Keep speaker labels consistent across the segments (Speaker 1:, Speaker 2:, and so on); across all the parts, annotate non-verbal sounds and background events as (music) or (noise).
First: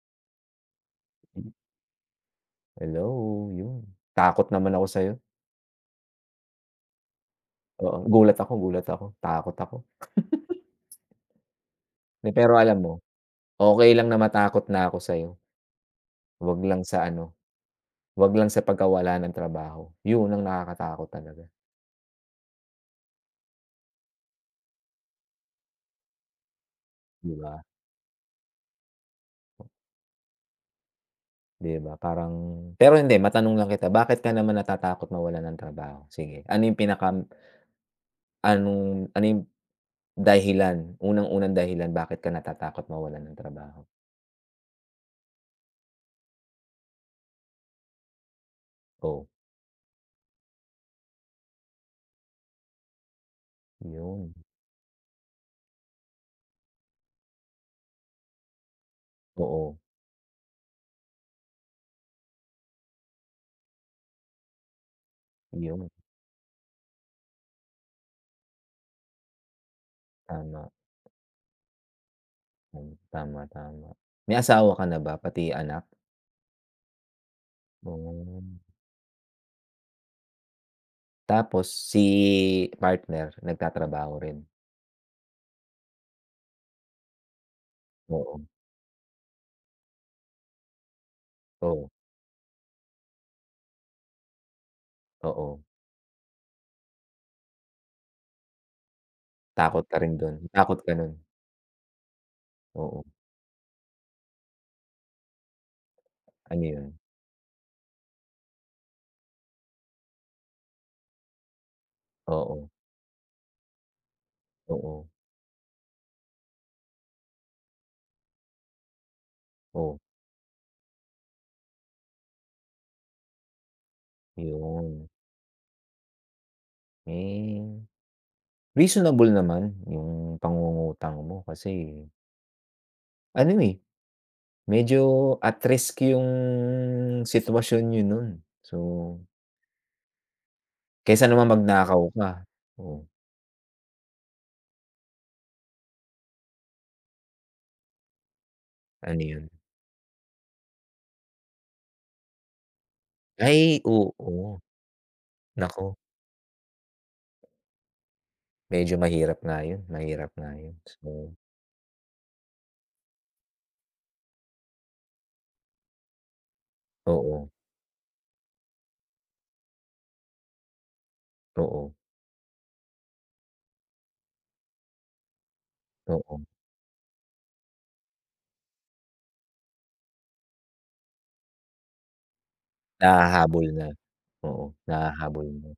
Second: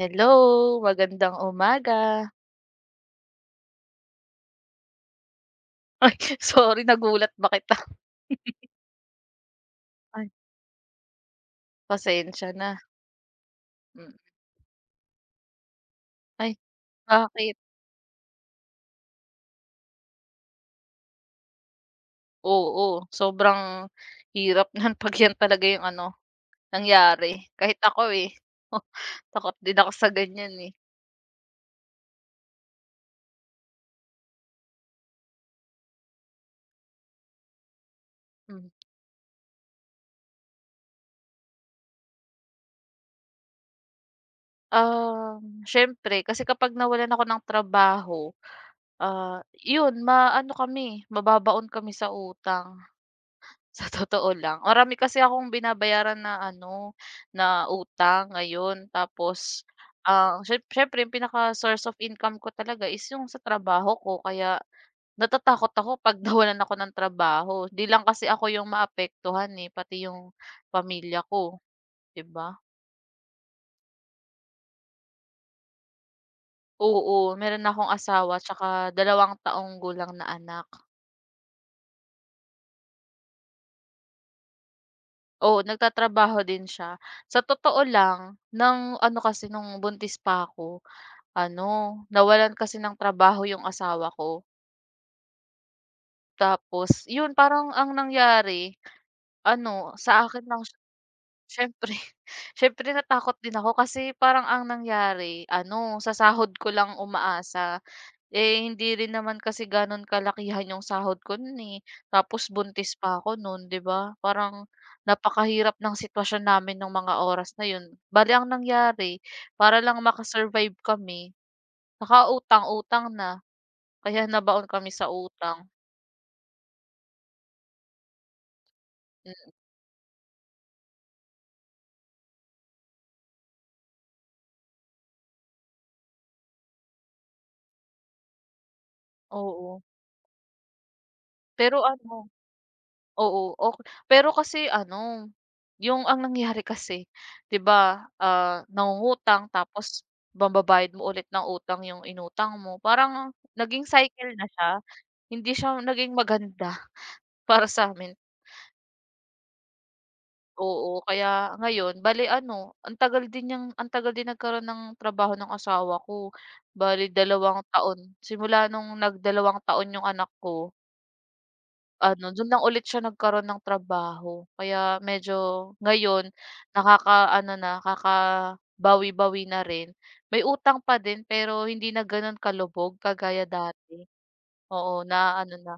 Speaker 1: Hello, magandang umaga.
Speaker 2: Hello, yun. Takot naman ako sa'yo.
Speaker 1: Ay, (laughs) sorry nagulat ba kita?
Speaker 2: Oo, gulat ako, takot ako.
Speaker 1: Ay,
Speaker 2: Di
Speaker 1: pasensya
Speaker 2: pero
Speaker 1: na.
Speaker 2: alam mo, okey lang
Speaker 1: Hmm.
Speaker 2: na matakot na ako sa'yo,
Speaker 1: Ay,
Speaker 2: wag lang sa ano,
Speaker 1: bakit?
Speaker 2: wag lang sa pagkawala ng trabaho. Yun ang nakakatakot talaga,
Speaker 1: Oo, sobrang hirap niyan (laughs) 'pag yan talaga yung ano,
Speaker 2: di
Speaker 1: nangyari.
Speaker 2: ba?
Speaker 1: Kahit ako, eh, (laughs) takot din ako sa ganyan, eh.
Speaker 2: Di ba, parang pero hindi, matanong lang kita, bakit ka naman natatakot mawalan ng trabaho? Sige, ano yung pinaka
Speaker 1: Hmm.
Speaker 2: anong ano yung dahilan, unang-unang dahilan bakit ka natatakot mawalan ng trabaho?
Speaker 1: Siyempre kasi kapag nawalan ako ng trabaho,
Speaker 2: Go.
Speaker 1: yun maano kami, mababaon kami sa utang. Sa
Speaker 2: Yun,
Speaker 1: totoo lang, marami kasi akong binabayaran na ano, na utang ngayon, tapos
Speaker 2: oo,
Speaker 1: siyempre yung pinaka-source of income ko talaga is yung sa trabaho ko, kaya natatakot
Speaker 2: yun,
Speaker 1: ako 'pag (laughs) nawalan ako ng trabaho. 'Di lang kasi ako yung maapektuhan, eh, pati yung
Speaker 2: tama.
Speaker 1: pamilya ko, 'di ba?
Speaker 2: Hmm, tama, tama. May asawa ka na ba pati anak?
Speaker 1: Oo, meron akong asawa
Speaker 2: Hmm,
Speaker 1: 'tsaka 2 taong gulang na anak.
Speaker 2: tapos si partner nagtatrabaho rin?
Speaker 1: Oo, nagtatrabaho din siya. Sa totoo lang,
Speaker 2: Oo,
Speaker 1: ng ano kasi nung buntis pa ako,
Speaker 2: oo,
Speaker 1: ano, nawalan kasi ng trabaho yung asawa ko.
Speaker 2: oo.
Speaker 1: Tapos yun parang ang nangyari,
Speaker 2: Takot
Speaker 1: ano
Speaker 2: ka rin
Speaker 1: sa
Speaker 2: dun,
Speaker 1: akin lang siya.
Speaker 2: takot ka nun?
Speaker 1: Siyempre siyempre (laughs)
Speaker 2: Oo,
Speaker 1: natakot din ako kasi parang ang nangyari ano, sa sahod
Speaker 2: ano
Speaker 1: ko
Speaker 2: yun?
Speaker 1: lang umaasa. Eh, hindi rin naman kasi gano'n kalakihan yung sahod ko nun, eh. Tapos
Speaker 2: Oo,
Speaker 1: buntis pa ako nun, 'di ba? Parang
Speaker 2: oo,
Speaker 1: napakahirap ng sitwasyon namin ng mga oras na yun. Bale ang nangyari, para lang
Speaker 2: oh,
Speaker 1: makasurvive survive kami, nakautang-utang na. Kaya nabaon kami
Speaker 2: yun.
Speaker 1: sa utang.
Speaker 2: Eh, reasonable
Speaker 1: Hmm,
Speaker 2: naman yung pangungutang mo kasi ano, eh, medyo at risk yung sitwasyon niyo nun. So,
Speaker 1: oo.
Speaker 2: kaysa naman
Speaker 1: Pero
Speaker 2: magnakaw ka.
Speaker 1: ano,
Speaker 2: Oo.
Speaker 1: oo, ok, pero kasi ano, yung ang nangyari kasi, 'di ba, ah,
Speaker 2: Ano
Speaker 1: nangungutang
Speaker 2: yun?
Speaker 1: tapos bababayad mo ulit ng utang yung inutang mo, parang
Speaker 2: Ay
Speaker 1: naging cycle na
Speaker 2: oo,
Speaker 1: siya, hindi siya
Speaker 2: naku
Speaker 1: naging maganda. (laughs) Para sa'min.
Speaker 2: medyo mahirap nga yun, mahirap nga yun.
Speaker 1: Oo,
Speaker 2: So,
Speaker 1: kaya ngayon bale ano, ang tagal din nagkaroon ng trabaho ng asawa ko, bale
Speaker 2: oo,
Speaker 1: 2 taon, simula nung nagdalawang taon yung anak ko.
Speaker 2: oo,
Speaker 1: Ano, dun lang ulit siya nagkaroon ng trabaho. Kaya medyo ngayon
Speaker 2: oo,
Speaker 1: nakakaano na, kakabawi-bawi na rin. May utang pa din pero hindi na gano'n kalubog kagaya
Speaker 2: nahahabol na,
Speaker 1: dati.
Speaker 2: oo,
Speaker 1: Oo,
Speaker 2: nahahabol
Speaker 1: naaano
Speaker 2: na.
Speaker 1: na,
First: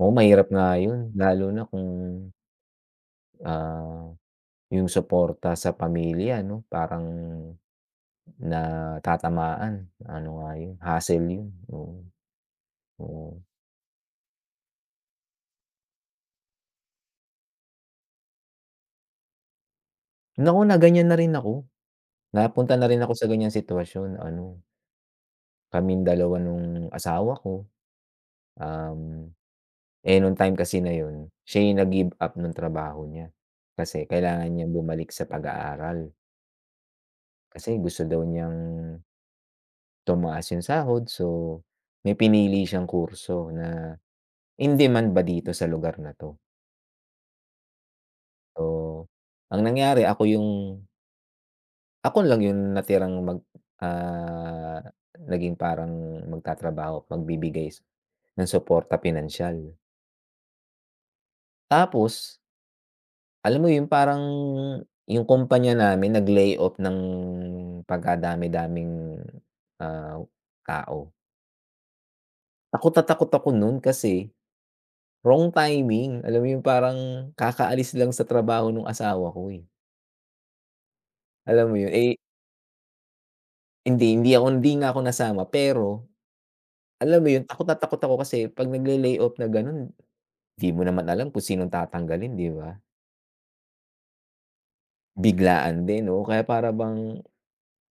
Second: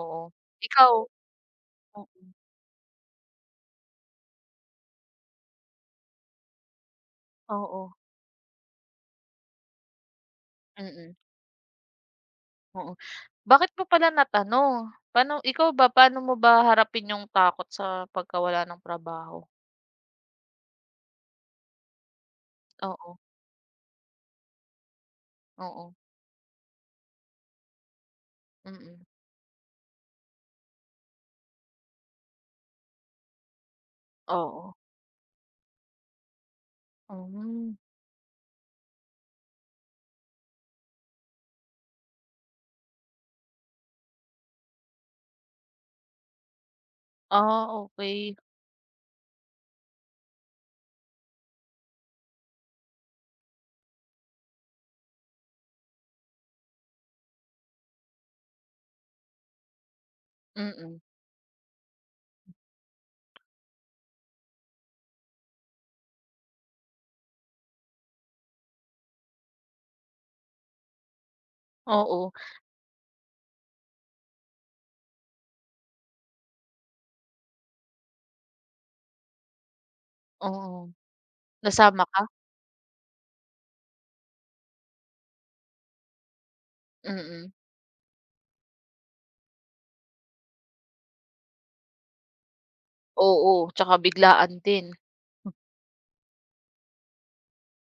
Speaker 2: Oo, mahirap nga
Speaker 1: Ikaw?
Speaker 2: yun lalo na kung,
Speaker 1: O
Speaker 2: ah, yung suporta sa pamilya 'no, parang
Speaker 1: oo,
Speaker 2: natatamaan, ano nga yun,
Speaker 1: mm,
Speaker 2: hassle yun, oo,
Speaker 1: oo.
Speaker 2: oo.
Speaker 1: Bakit mo pala natanong? Paano ikaw ba, paano mo ba harapin yung takot sa pagkawala ng trabaho?
Speaker 2: Naku na ganyan na rin ako, napunta na rin ako
Speaker 1: Oo,
Speaker 2: sa ganyang sitwasyon ano,
Speaker 1: oo,
Speaker 2: kaming dalawa nung asawa ko,
Speaker 1: mm.
Speaker 2: um eh, nung time kasi na yun, siya yung nag-give up ng trabaho niya. Kasi kailangan niya
Speaker 1: Oo.
Speaker 2: bumalik sa pag-aaral. Kasi
Speaker 1: Hmm.
Speaker 2: gusto daw niyang tumaas yung sahod so, may pinili siyang kurso na in demand ba dito sa lugar na 'to.
Speaker 1: Ah, okey,
Speaker 2: So, ang nangyari ako yung ako lang yung natirang mag ah, naging parang magtatrabaho at magbibigay ng suporta pinansiyal.
Speaker 1: mm,
Speaker 2: Tapos alam mo yung parang yung kumpanya namin nag-layoff ng pagkadami-daming, ah, tao.
Speaker 1: oo.
Speaker 2: Takot na takot ako nun kasi wrong timing. Alam mo yung parang kakaalis lang sa trabaho ng asawa ko, eh.
Speaker 1: Oo,
Speaker 2: Alam mo yun,
Speaker 1: nasama
Speaker 2: eh,
Speaker 1: ka?
Speaker 2: hindi hindi ako hindi nga ako nasama pero alam mo yun
Speaker 1: Mm.
Speaker 2: takot na takot ako kasi 'pag nagle-layoff na ganun, 'di mo naman alam kung sinong tatanggalin, 'di ba?
Speaker 1: Oo, tsaka biglaan din.
Speaker 2: Biglaan din, oo. Kaya para bang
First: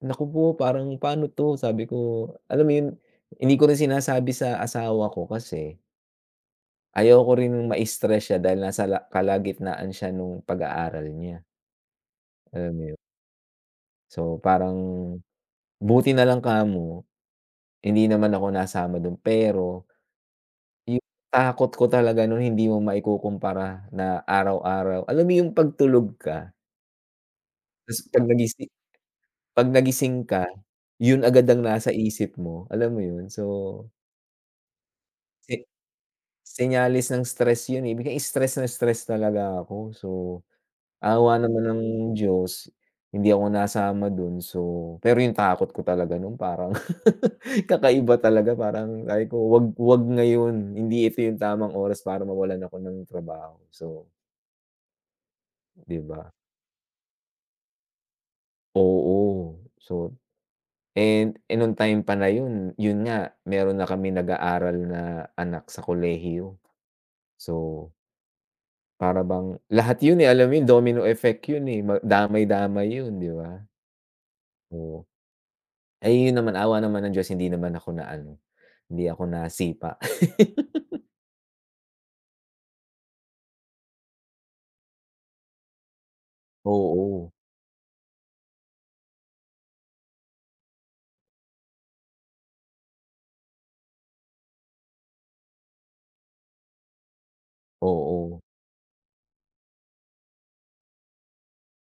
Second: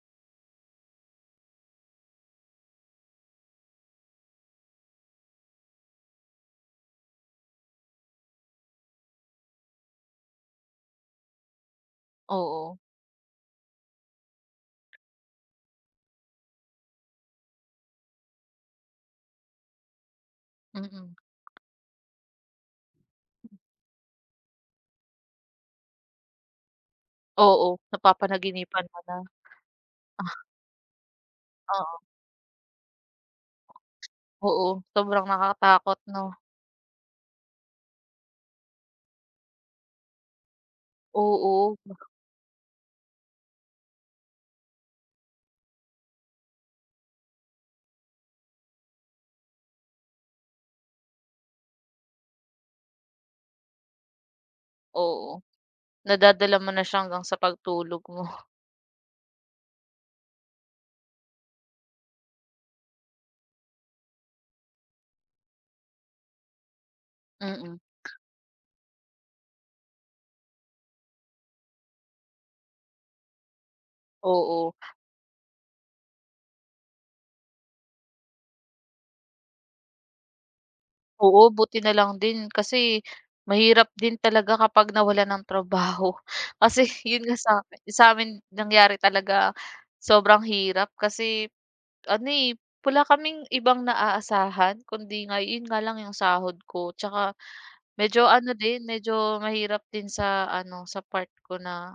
Speaker 2: naku po, parang paano 'to, sabi ko, alam mo 'yun, hindi ko rin sinasabi sa asawa ko kasi ayaw ko rin ma-stress siya dahil nasa la kalagitnaan siya nung pag-aaral niya, alam
Speaker 1: Oo,
Speaker 2: mo 'yun. So, parang buti na lang kamo hindi naman ako nasama dun pero yung
Speaker 1: mm.
Speaker 2: takot ko talaga nun hindi mo maikukumpara na araw-araw, alam mo yung pagtulog ka
Speaker 1: Oo,
Speaker 2: ta's
Speaker 1: napapanaginipan mo na.
Speaker 2: 'pag nagising ka, yun agad ang nasa
Speaker 1: Oo,
Speaker 2: isip mo, alam mo yun. So,
Speaker 1: oo, sobrang
Speaker 2: si
Speaker 1: nakakatakot 'no?
Speaker 2: senyales ng stress yun, eh, biglang stress na stress talaga ako. So, awa naman
Speaker 1: Oo,
Speaker 2: ng Diyos, hindi ako nasama dun. So pero yung takot ko talaga nun parang (laughs) kakaiba talaga, parang sabi ko, "Wag wag ngayon, hindi ito yung tamang oras para mawalan ako ng trabaho." So,
Speaker 1: oo.
Speaker 2: 'di ba?
Speaker 1: Nadadala mo na siya hanggang sa pagtulog mo.
Speaker 2: Oo. So and nung time pa na yun, yun nga meron na kami nag-aaral na anak sa kolehiyo.
Speaker 1: Mm,
Speaker 2: So para bang lahat yun, eh, alam mo yun domino effect yun, eh, ma damay-damay yun, 'di ba?
Speaker 1: (laughs) oo.
Speaker 2: Oo. Ay yun naman awa naman ng Diyos hindi naman ako na ano, hindi ako nasipa.
Speaker 1: Oo, buti na lang din kasi mahirap din talaga kapag nawala ng trabaho. (laughs) Kasi yun
Speaker 2: Oo,
Speaker 1: nga sa'kin sa'min nangyari talaga, sobrang hirap kasi ano, eh, wala kaming ibang naaasahan kundi nga yun nga lang yung sahod ko, tsaka medyo
Speaker 2: oo,
Speaker 1: ano din, medyo mahirap din sa ano, sa part ko na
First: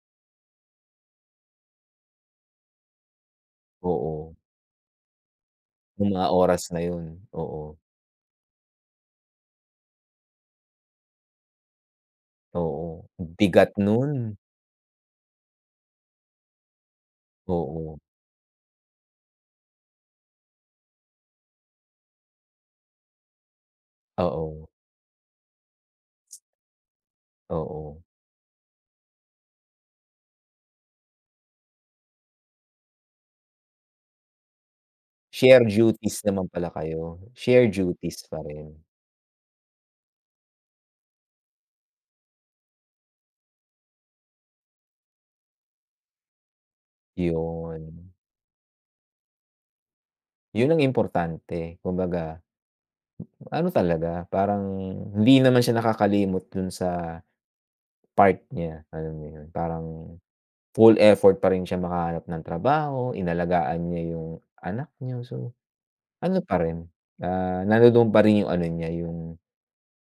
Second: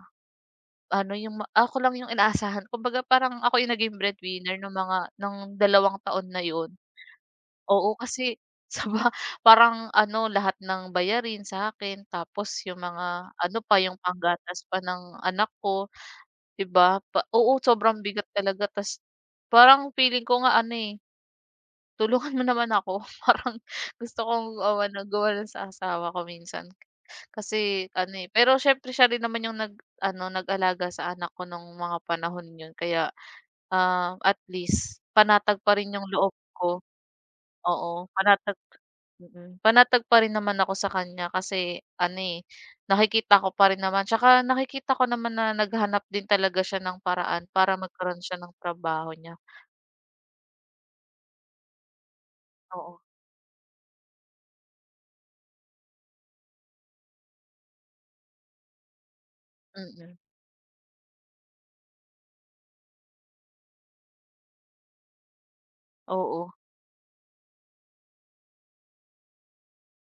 Speaker 1: ano, yung ma ako lang yung inaasahan, kumbaga parang ako yung naging
Speaker 2: oo.
Speaker 1: breadwinner nung mga ng dalawang
Speaker 2: Yung mga
Speaker 1: taon na
Speaker 2: oras
Speaker 1: yun.
Speaker 2: na yun, oo,
Speaker 1: Oo, kasi (laughs) sa ba, parang ano, lahat ng bayarin sa akin tapos yung
Speaker 2: oo.
Speaker 1: mga ano
Speaker 2: Bigat
Speaker 1: pa, yung
Speaker 2: nun,
Speaker 1: panggatas pa ng anak ko, 'di ba? Pa oo,
Speaker 2: oo,
Speaker 1: sobrang bigat talaga ta's parang feeling ko nga ano, eh, "Tulungan mo naman ako." (laughs) Parang gusto kong
Speaker 2: oo,
Speaker 1: gawa na gawa ng sa asawa ko minsan kasi
Speaker 2: oo.
Speaker 1: ano, eh, pero siyempre siya rin naman yung nag-ano, nag-alaga sa anak ko nung mga panahon yun, kaya, ah, at least panatag
Speaker 2: Share
Speaker 1: pa rin yung
Speaker 2: duties
Speaker 1: loob
Speaker 2: naman pala
Speaker 1: ko.
Speaker 2: kayo, share
Speaker 1: Oo,
Speaker 2: duties pa
Speaker 1: panatag.
Speaker 2: rin.
Speaker 1: Mm, panatag pa rin naman ako sa kanya kasi ano, eh, nakikita ko pa rin naman, tsaka nakikita ko naman na naghanap din talaga siya ng paraan para
Speaker 2: Yun,
Speaker 1: magkaroon siya ng trabaho niya.
Speaker 2: yun ang importante kumbaga
Speaker 1: Oo,
Speaker 2: ano talaga, parang hindi naman siya nakakalimot dun sa part niya, alam mo yun? Parang
Speaker 1: mm.
Speaker 2: full effort pa rin siya makahanap ng trabaho, inalagaan niya yung anak niya. So, ano
Speaker 1: Oo,
Speaker 2: pa rin, nandoon pa rin yung ano niya, yung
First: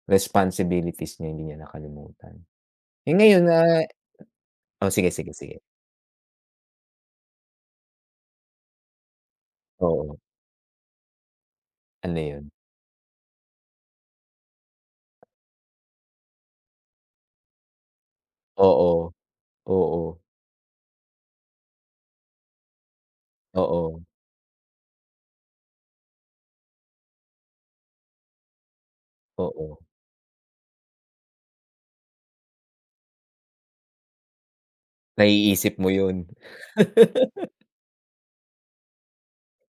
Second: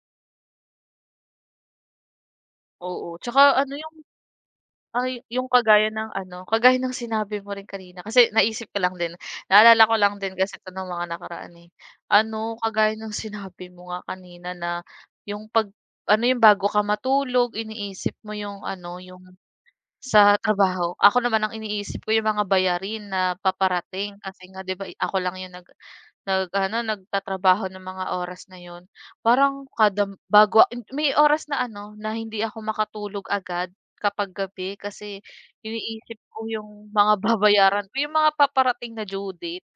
Speaker 2: responsibilities niya, hindi niya nakalimutan.
Speaker 1: oo.
Speaker 2: Eh,
Speaker 1: Tsaka
Speaker 2: ngayon
Speaker 1: ano
Speaker 2: na
Speaker 1: yung
Speaker 2: oh, sige,
Speaker 1: ay
Speaker 2: sige,
Speaker 1: yung
Speaker 2: sige.
Speaker 1: kagaya ng ano, kagaya ng sinabi mo rin kanina kasi naisip ko lang din, naalala ko lang
Speaker 2: Oo,
Speaker 1: din kasi 'to nung mga nakaraan, eh.
Speaker 2: ano yun?
Speaker 1: Ano, kagaya ng sinabi mo nga kanina na yung 'pag ano yung bago ka matulog iniisip mo yung
Speaker 2: Oo,
Speaker 1: ano, yung
Speaker 2: oo,
Speaker 1: sa trabaho. Ako naman ang iniisip ko yung mga bayarin na
Speaker 2: oo,
Speaker 1: paparating kasi nga 'di ba ako lang yung nag nag-ano, nagtatrabaho ng mga oras na yun. Parang
Speaker 2: oo.
Speaker 1: kada bago may oras na ano, na hindi ako makatulog agad kapag gabi kasi
Speaker 2: Naiisip mo yun?
Speaker 1: iniisip ko yung mga (laughs) babayaran ko, yung mga paparating na due date.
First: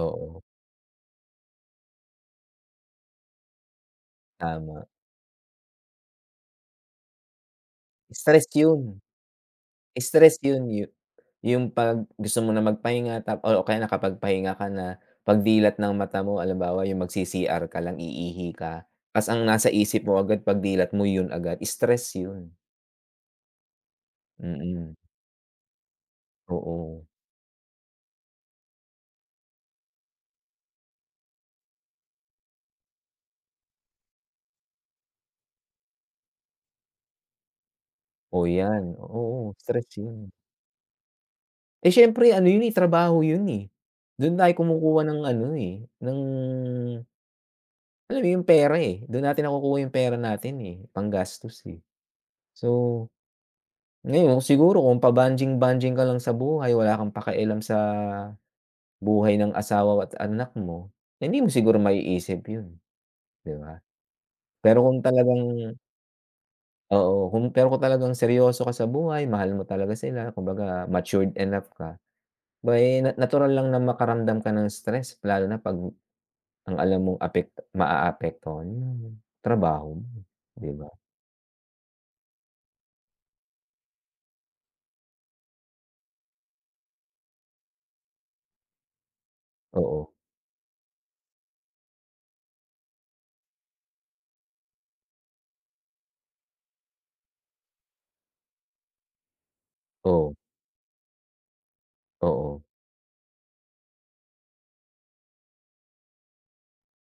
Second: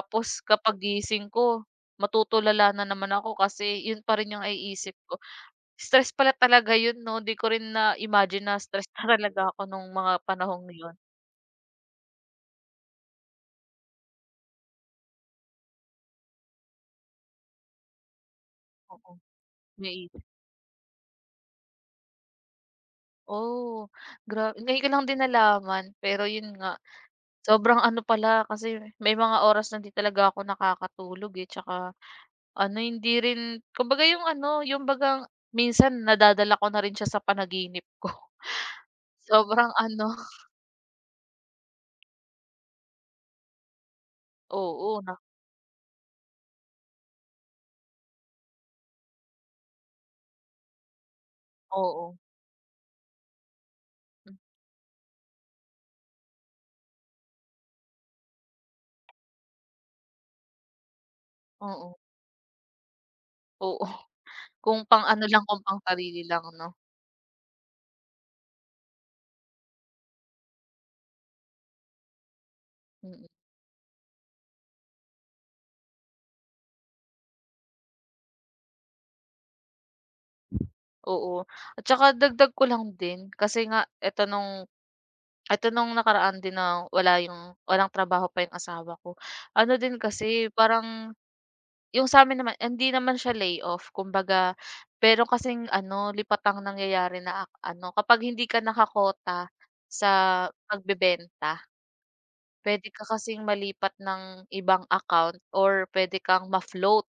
Speaker 2: Oo,
Speaker 1: kapag gising ko matutulala na naman ako kasi yun pa rin yung
Speaker 2: tama.
Speaker 1: naiisip ko. Stress pala talaga yun 'no, 'di ko rin na-imagine
Speaker 2: Stress
Speaker 1: na stress
Speaker 2: yun.
Speaker 1: na talaga ako nung mga
Speaker 2: Stress yun
Speaker 1: panahong
Speaker 2: yu
Speaker 1: yun.
Speaker 2: yung 'pag gusto mo na magpahinga tap o kaya nakapagpahinga ka na, pagdilat ng mata mo halimbawa yung magsi-CR ka lang iihi ka,
Speaker 1: Oo,
Speaker 2: ta's ang nasa
Speaker 1: may
Speaker 2: isip mo
Speaker 1: ipon.
Speaker 2: agad pagdilat mo yun agad, stress yun.
Speaker 1: Oh, ngayon ko
Speaker 2: Mm,
Speaker 1: lang din nalaman, pero yun nga,
Speaker 2: oo.
Speaker 1: sobrang ano pala kasi may mga oras na 'di talaga ako nakakatulog, eh, tsaka ano hindi rin kumbaga yung ano, yung bagang minsan nadadala ko na rin siya sa panaginip ko.
Speaker 2: Oh,
Speaker 1: (laughs)
Speaker 2: yan, oo,
Speaker 1: Sobrang
Speaker 2: stress
Speaker 1: ano.
Speaker 2: yun. Eh, siyempre ano yun, eh, trabaho yun, eh. Dun tayo
Speaker 1: Oo
Speaker 2: kumukuha
Speaker 1: na,
Speaker 2: ng ano, eh, ng alam mo yung pera, eh, dun natin nakukuha yung pera natin, eh, panggastos, eh.
Speaker 1: oo,
Speaker 2: So
Speaker 1: hmm,
Speaker 2: ngayon siguro kung pabanjing-banjing ka lang sa buhay, wala kang pakialam sa buhay ng asawa at anak mo, hindi mo siguro
Speaker 1: oo,
Speaker 2: maiisip yun, 'di ba?
Speaker 1: oo. Kung
Speaker 2: Pero kung
Speaker 1: pang ano lang, kung
Speaker 2: talagang
Speaker 1: pang sarili lang 'no.
Speaker 2: oo, kung pero kung talagang seryoso ka sa buhay, mahal mo talaga sila, kumbaga matured enough ka, aba'y na
Speaker 1: Mm.
Speaker 2: natural lang na makaramdam ka ng stress lalo na 'pag ang alam mong maaapektuhan yung trabaho mo, 'di ba?
Speaker 1: Oo, at saka dagdag ko lang din kasi nga eto nung nakaraan din na wala yung walang trabaho pa yung asawa ko. Ano din
Speaker 2: Oo,
Speaker 1: kasi parang yung sa sa'min naman hindi naman siya layoff, kumbaga, pero kasing ano lipatang ang nangyayari na ano kapag hindi ka nakakota sa
Speaker 2: oo,
Speaker 1: pagbebenta,
Speaker 2: oo.
Speaker 1: pwede ka kasing malipat ng ibang account or pwede kang ma-float.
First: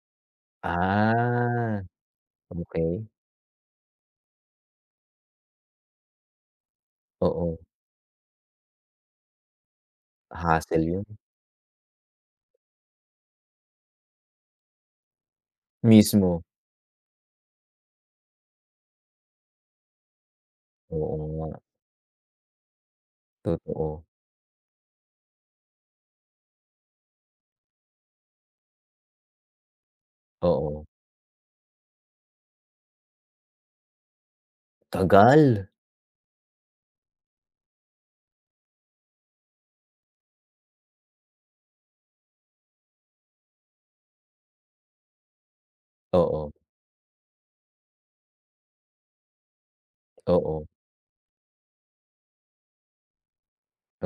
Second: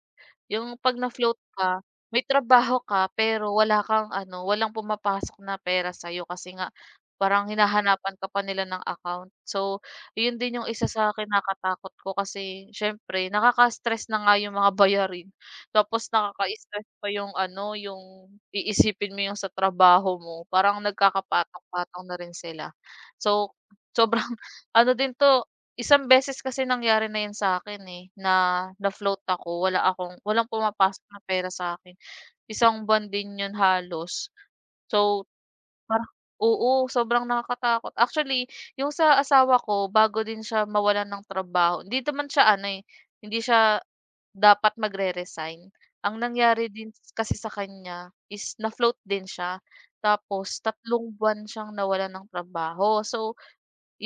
Speaker 1: Yung 'pag na-float
Speaker 2: Ah,
Speaker 1: ka, may trabaho ka
Speaker 2: okey.
Speaker 1: pero wala kang ano, walang pumapasok na pera sa'yo kasi nga parang
Speaker 2: Oo,
Speaker 1: hinahanapan ka pa nila ng account. So, yun din yung
Speaker 2: hassle
Speaker 1: isa
Speaker 2: yun.
Speaker 1: sa kinakatakot ko kasi siyempre nakaka-stress na nga yung mga bayarin tapos
Speaker 2: Mismo,
Speaker 1: nakaka-stress pa yung ano, yung iisipin mo yung sa trabaho mo, parang
Speaker 2: oo nga,
Speaker 1: nagkakapatong-patong na rin sila. So,
Speaker 2: totoo,
Speaker 1: sobrang (laughs) ano din 'to. Isang beses kasi nangyari na 'yan sa'kin, eh, na na-float ako, wala akong walang
Speaker 2: oo.
Speaker 1: pumapasok na pera sa akin. Isang buwan din 'yun halos. So,
Speaker 2: Tagal,
Speaker 1: parang oo, sobrang nakakatakot. Actually, yung sa asawa ko bago din siya mawalan ng trabaho hindi naman siya ano, eh, hindi siya dapat magre-resign. Ang
Speaker 2: oo,
Speaker 1: nangyari din kasi sa kanya is na-float din siya, tapos
Speaker 2: oo,
Speaker 1: 3 buwan siyang nawalan ng trabaho. So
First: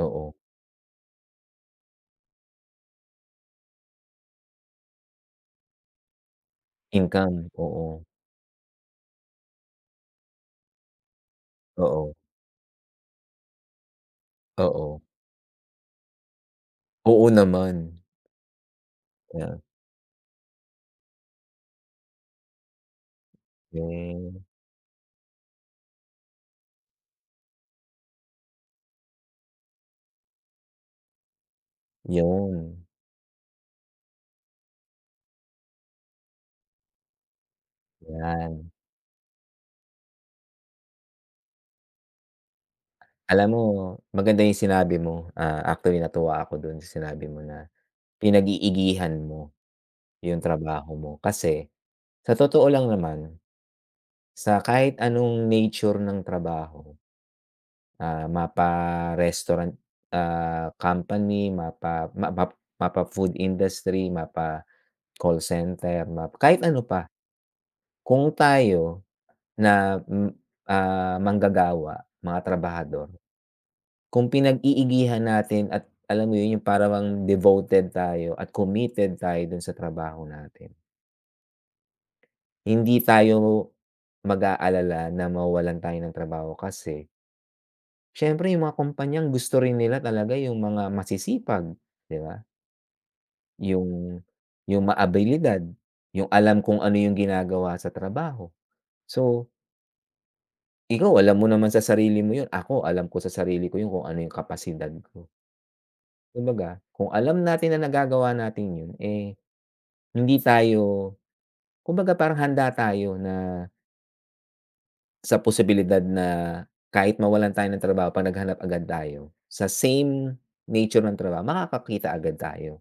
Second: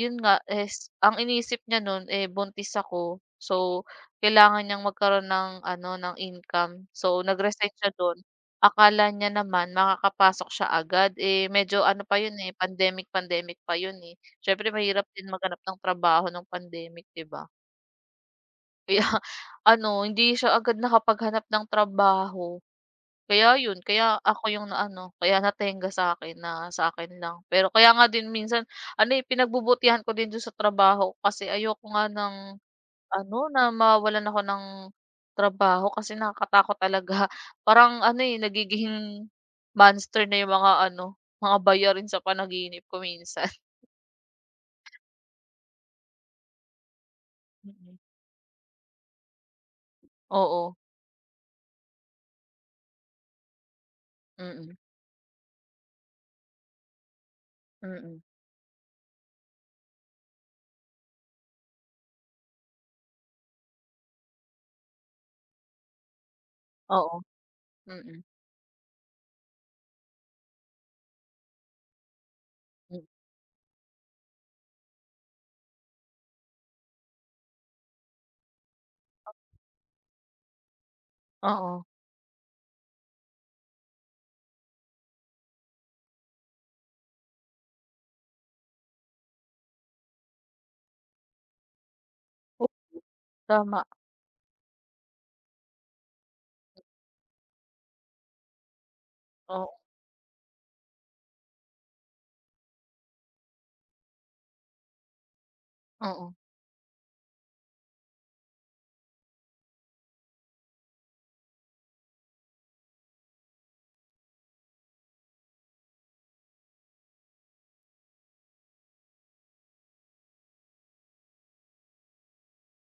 Speaker 1: yun nga, is ang iniisip niya nun, eh, buntis ako. So, kailangan niyang magkaroon ng ano, ng income. So,
Speaker 2: Income,
Speaker 1: nag-resign siya
Speaker 2: oo,
Speaker 1: dun. Akala niya naman makakapasok siya agad, eh, medyo ano
Speaker 2: oo,
Speaker 1: pa yun, eh, pandemic pa yun, eh. Siyempre
Speaker 2: oo.
Speaker 1: mahirap din maghanap ng trabaho ng pandemic,
Speaker 2: Oo
Speaker 1: 'di ba?
Speaker 2: naman,
Speaker 1: Kaya (laughs)
Speaker 2: yeah,
Speaker 1: ano, hindi siya agad nakapaghanap ng trabaho. Kaya
Speaker 2: yun,
Speaker 1: ako yung na ano kaya natenga sa akin na sa akin lang. Pero kaya nga din minsan ano, eh, pinagbubutihan ko din dun sa trabaho ko kasi ayoko nga ng
Speaker 2: yun,
Speaker 1: ano, na mawalan ako ng trabaho kasi nakakatakot talaga. (laughs) Parang ano, eh,
Speaker 2: yan.
Speaker 1: nagiging monster na yung mga ano, mga bayarin sa panaginip ko
Speaker 2: Alam
Speaker 1: minsan.
Speaker 2: mo
Speaker 1: (laughs)
Speaker 2: maganda yung sinabi mo, ah, actually natuwa ako dun sa sinabi mo na
Speaker 1: Mm,
Speaker 2: pinag-iigihan mo yung
Speaker 1: oo,
Speaker 2: trabaho mo kasi sa totoo lang naman, sa
Speaker 1: mm,
Speaker 2: kahit anong nature ng trabaho
Speaker 1: mm,
Speaker 2: ah, mapa-restaurant, company, mapa-food industry, mapa-call center, mapa kahit ano pa.
Speaker 1: oo, mm-mm,
Speaker 2: Kung tayo na, m ah, manggagawa, mga
Speaker 1: mm, hmm,
Speaker 2: trabahador, kung pinag-iigihan natin at alam mo 'yun, yung para devoted tayo at committed tayo dun sa trabaho natin,
Speaker 1: oo.
Speaker 2: hindi tayo mag-aalala na mawalan tayo ng trabaho kasi siyempre yung mga kumpanya gusto rin nila talaga yung mga masisipag, 'di ba?
Speaker 1: Tama,
Speaker 2: Yung yung maabilidad, yung alam kung ano yung ginagawa sa trabaho. So,
Speaker 1: oo,
Speaker 2: ikaw alam mo naman sa sarili mo yun, ako alam ko sa sarili ko yun kung ano yung kapasidad ko.
Speaker 1: oo,
Speaker 2: Kumbaga, kung alam natin na nagagawa natin yun, eh, hindi tayo kumbaga parang handa tayo na sa posibilidad na kahit mawalan tayo ng trabaho 'pag naghanap agad tayo, sa same nature ng trabaho makakakita agad tayo,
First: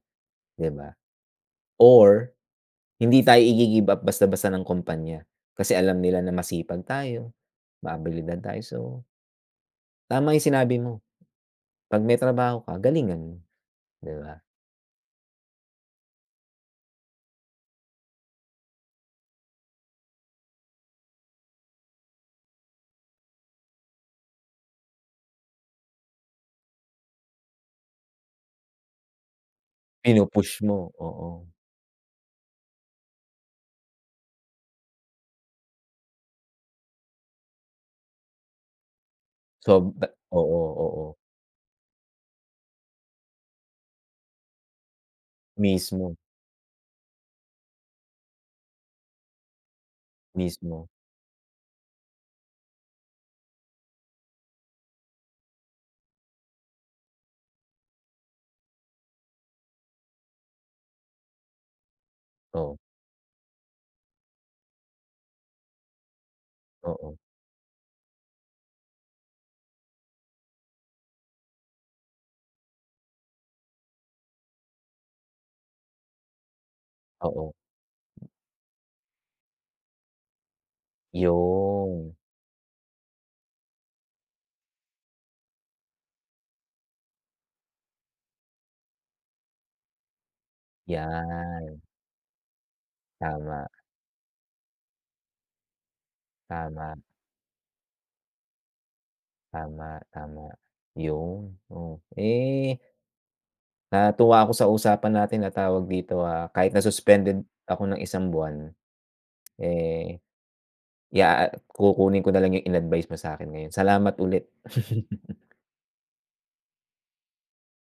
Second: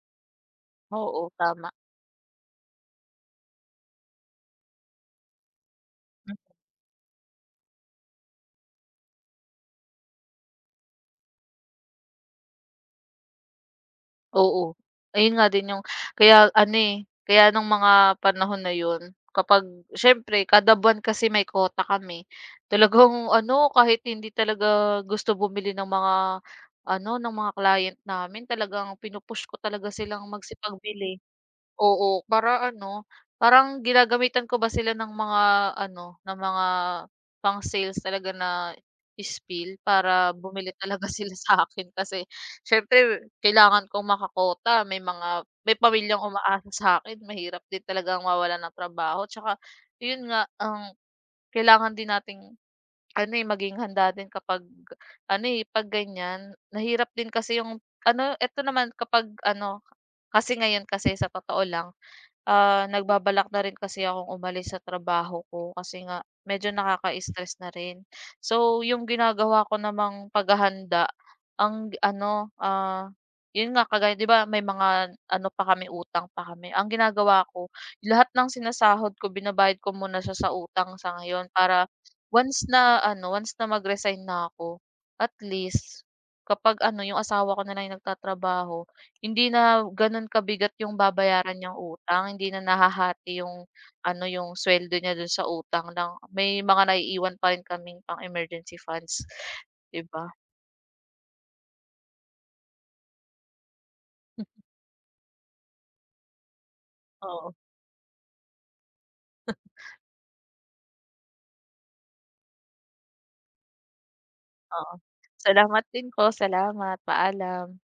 Speaker 2: 'di ba?
Speaker 1: oo, tama.
Speaker 2: Or hindi tayo i-gi-give up basta-basta ng kumpanya, kasi alam nila na masipag tayo, maabilidad tayo. So, tama yung sinabi mo, 'pag may trabaho ka galingan mo, 'di ba?
Speaker 1: Oo, ayun nga din yung kaya ano, eh, kaya nung mga panahon na yun kapag siyempre kada buwan kasi may quota kami, talagang (laughs) ano kahit hindi talaga gusto bumili ng mga ano, ng mga client namin, talagang pinu ko talaga silang
Speaker 2: Pinu-push mo,
Speaker 1: magsipagbili.
Speaker 2: oo.
Speaker 1: Oo, para ano, parang ginagamitan ko ba sila ng mga ano, ng mga pang-sales talaga na spiel
Speaker 2: So ba
Speaker 1: para
Speaker 2: oo,
Speaker 1: bumili (laughs)
Speaker 2: oo.
Speaker 1: talaga sila sa akin kasi siyempre kailangan kong makakota. May mga may
Speaker 2: Mismo,
Speaker 1: pamilyang umaasa sa'kin, mahirap din talagang mawalan ng trabaho. Tsaka yun nga,
Speaker 2: mismo.
Speaker 1: ang kailangan din nating ano, eh, maging handa din kapag ano, eh, 'pag ganyan. Mahirap din kasi yung ano, eto naman kapag ano, kasi ngayon kasi sa totoo lang,
Speaker 2: Oo
Speaker 1: ah, nagbabalak na rin kasi akong umalis sa trabaho ko kasi nga medyo
Speaker 2: oo,
Speaker 1: nakaka-stress na rin. So, yung ginagawa ko namang paghahanda ang ano, ah, yun nga kagaya 'di ba may mga ano pa kami, utang pa kami. Ang ginagawa
Speaker 2: oo.
Speaker 1: ko lahat ng sinasahod ko binabayad ko muna siya sa utang sa ngayon para
Speaker 2: Yun,
Speaker 1: once na ano, once na mag-resign na ako, at least kapag ano, yung asawa ko na lang yung nagtatrabaho, hindi na gano'n kabigat yung babayaran niyang
Speaker 2: 'yan.
Speaker 1: utang, hindi na nahahati
Speaker 2: Tama,
Speaker 1: yung ano, yung sweldo niya do'n sa utang lang. May mga
Speaker 2: tama,
Speaker 1: naiiwan pa rin kaming pang-emergency funds,
Speaker 2: tama,
Speaker 1: 'di ba?
Speaker 2: tama. Yun, oh. Eh, natuwa ako sa usapan natin na tawag dito, ah, kahit na-suspended
Speaker 1: Oo,
Speaker 2: ako ng isang buwan, eh ya kukunin ko na lang yung in-advice mo sa'kin ngayon. Salamat ulit.
Speaker 1: oo.
Speaker 2: (laughs)
Speaker 1: Salamat din, ko salamat, paalam.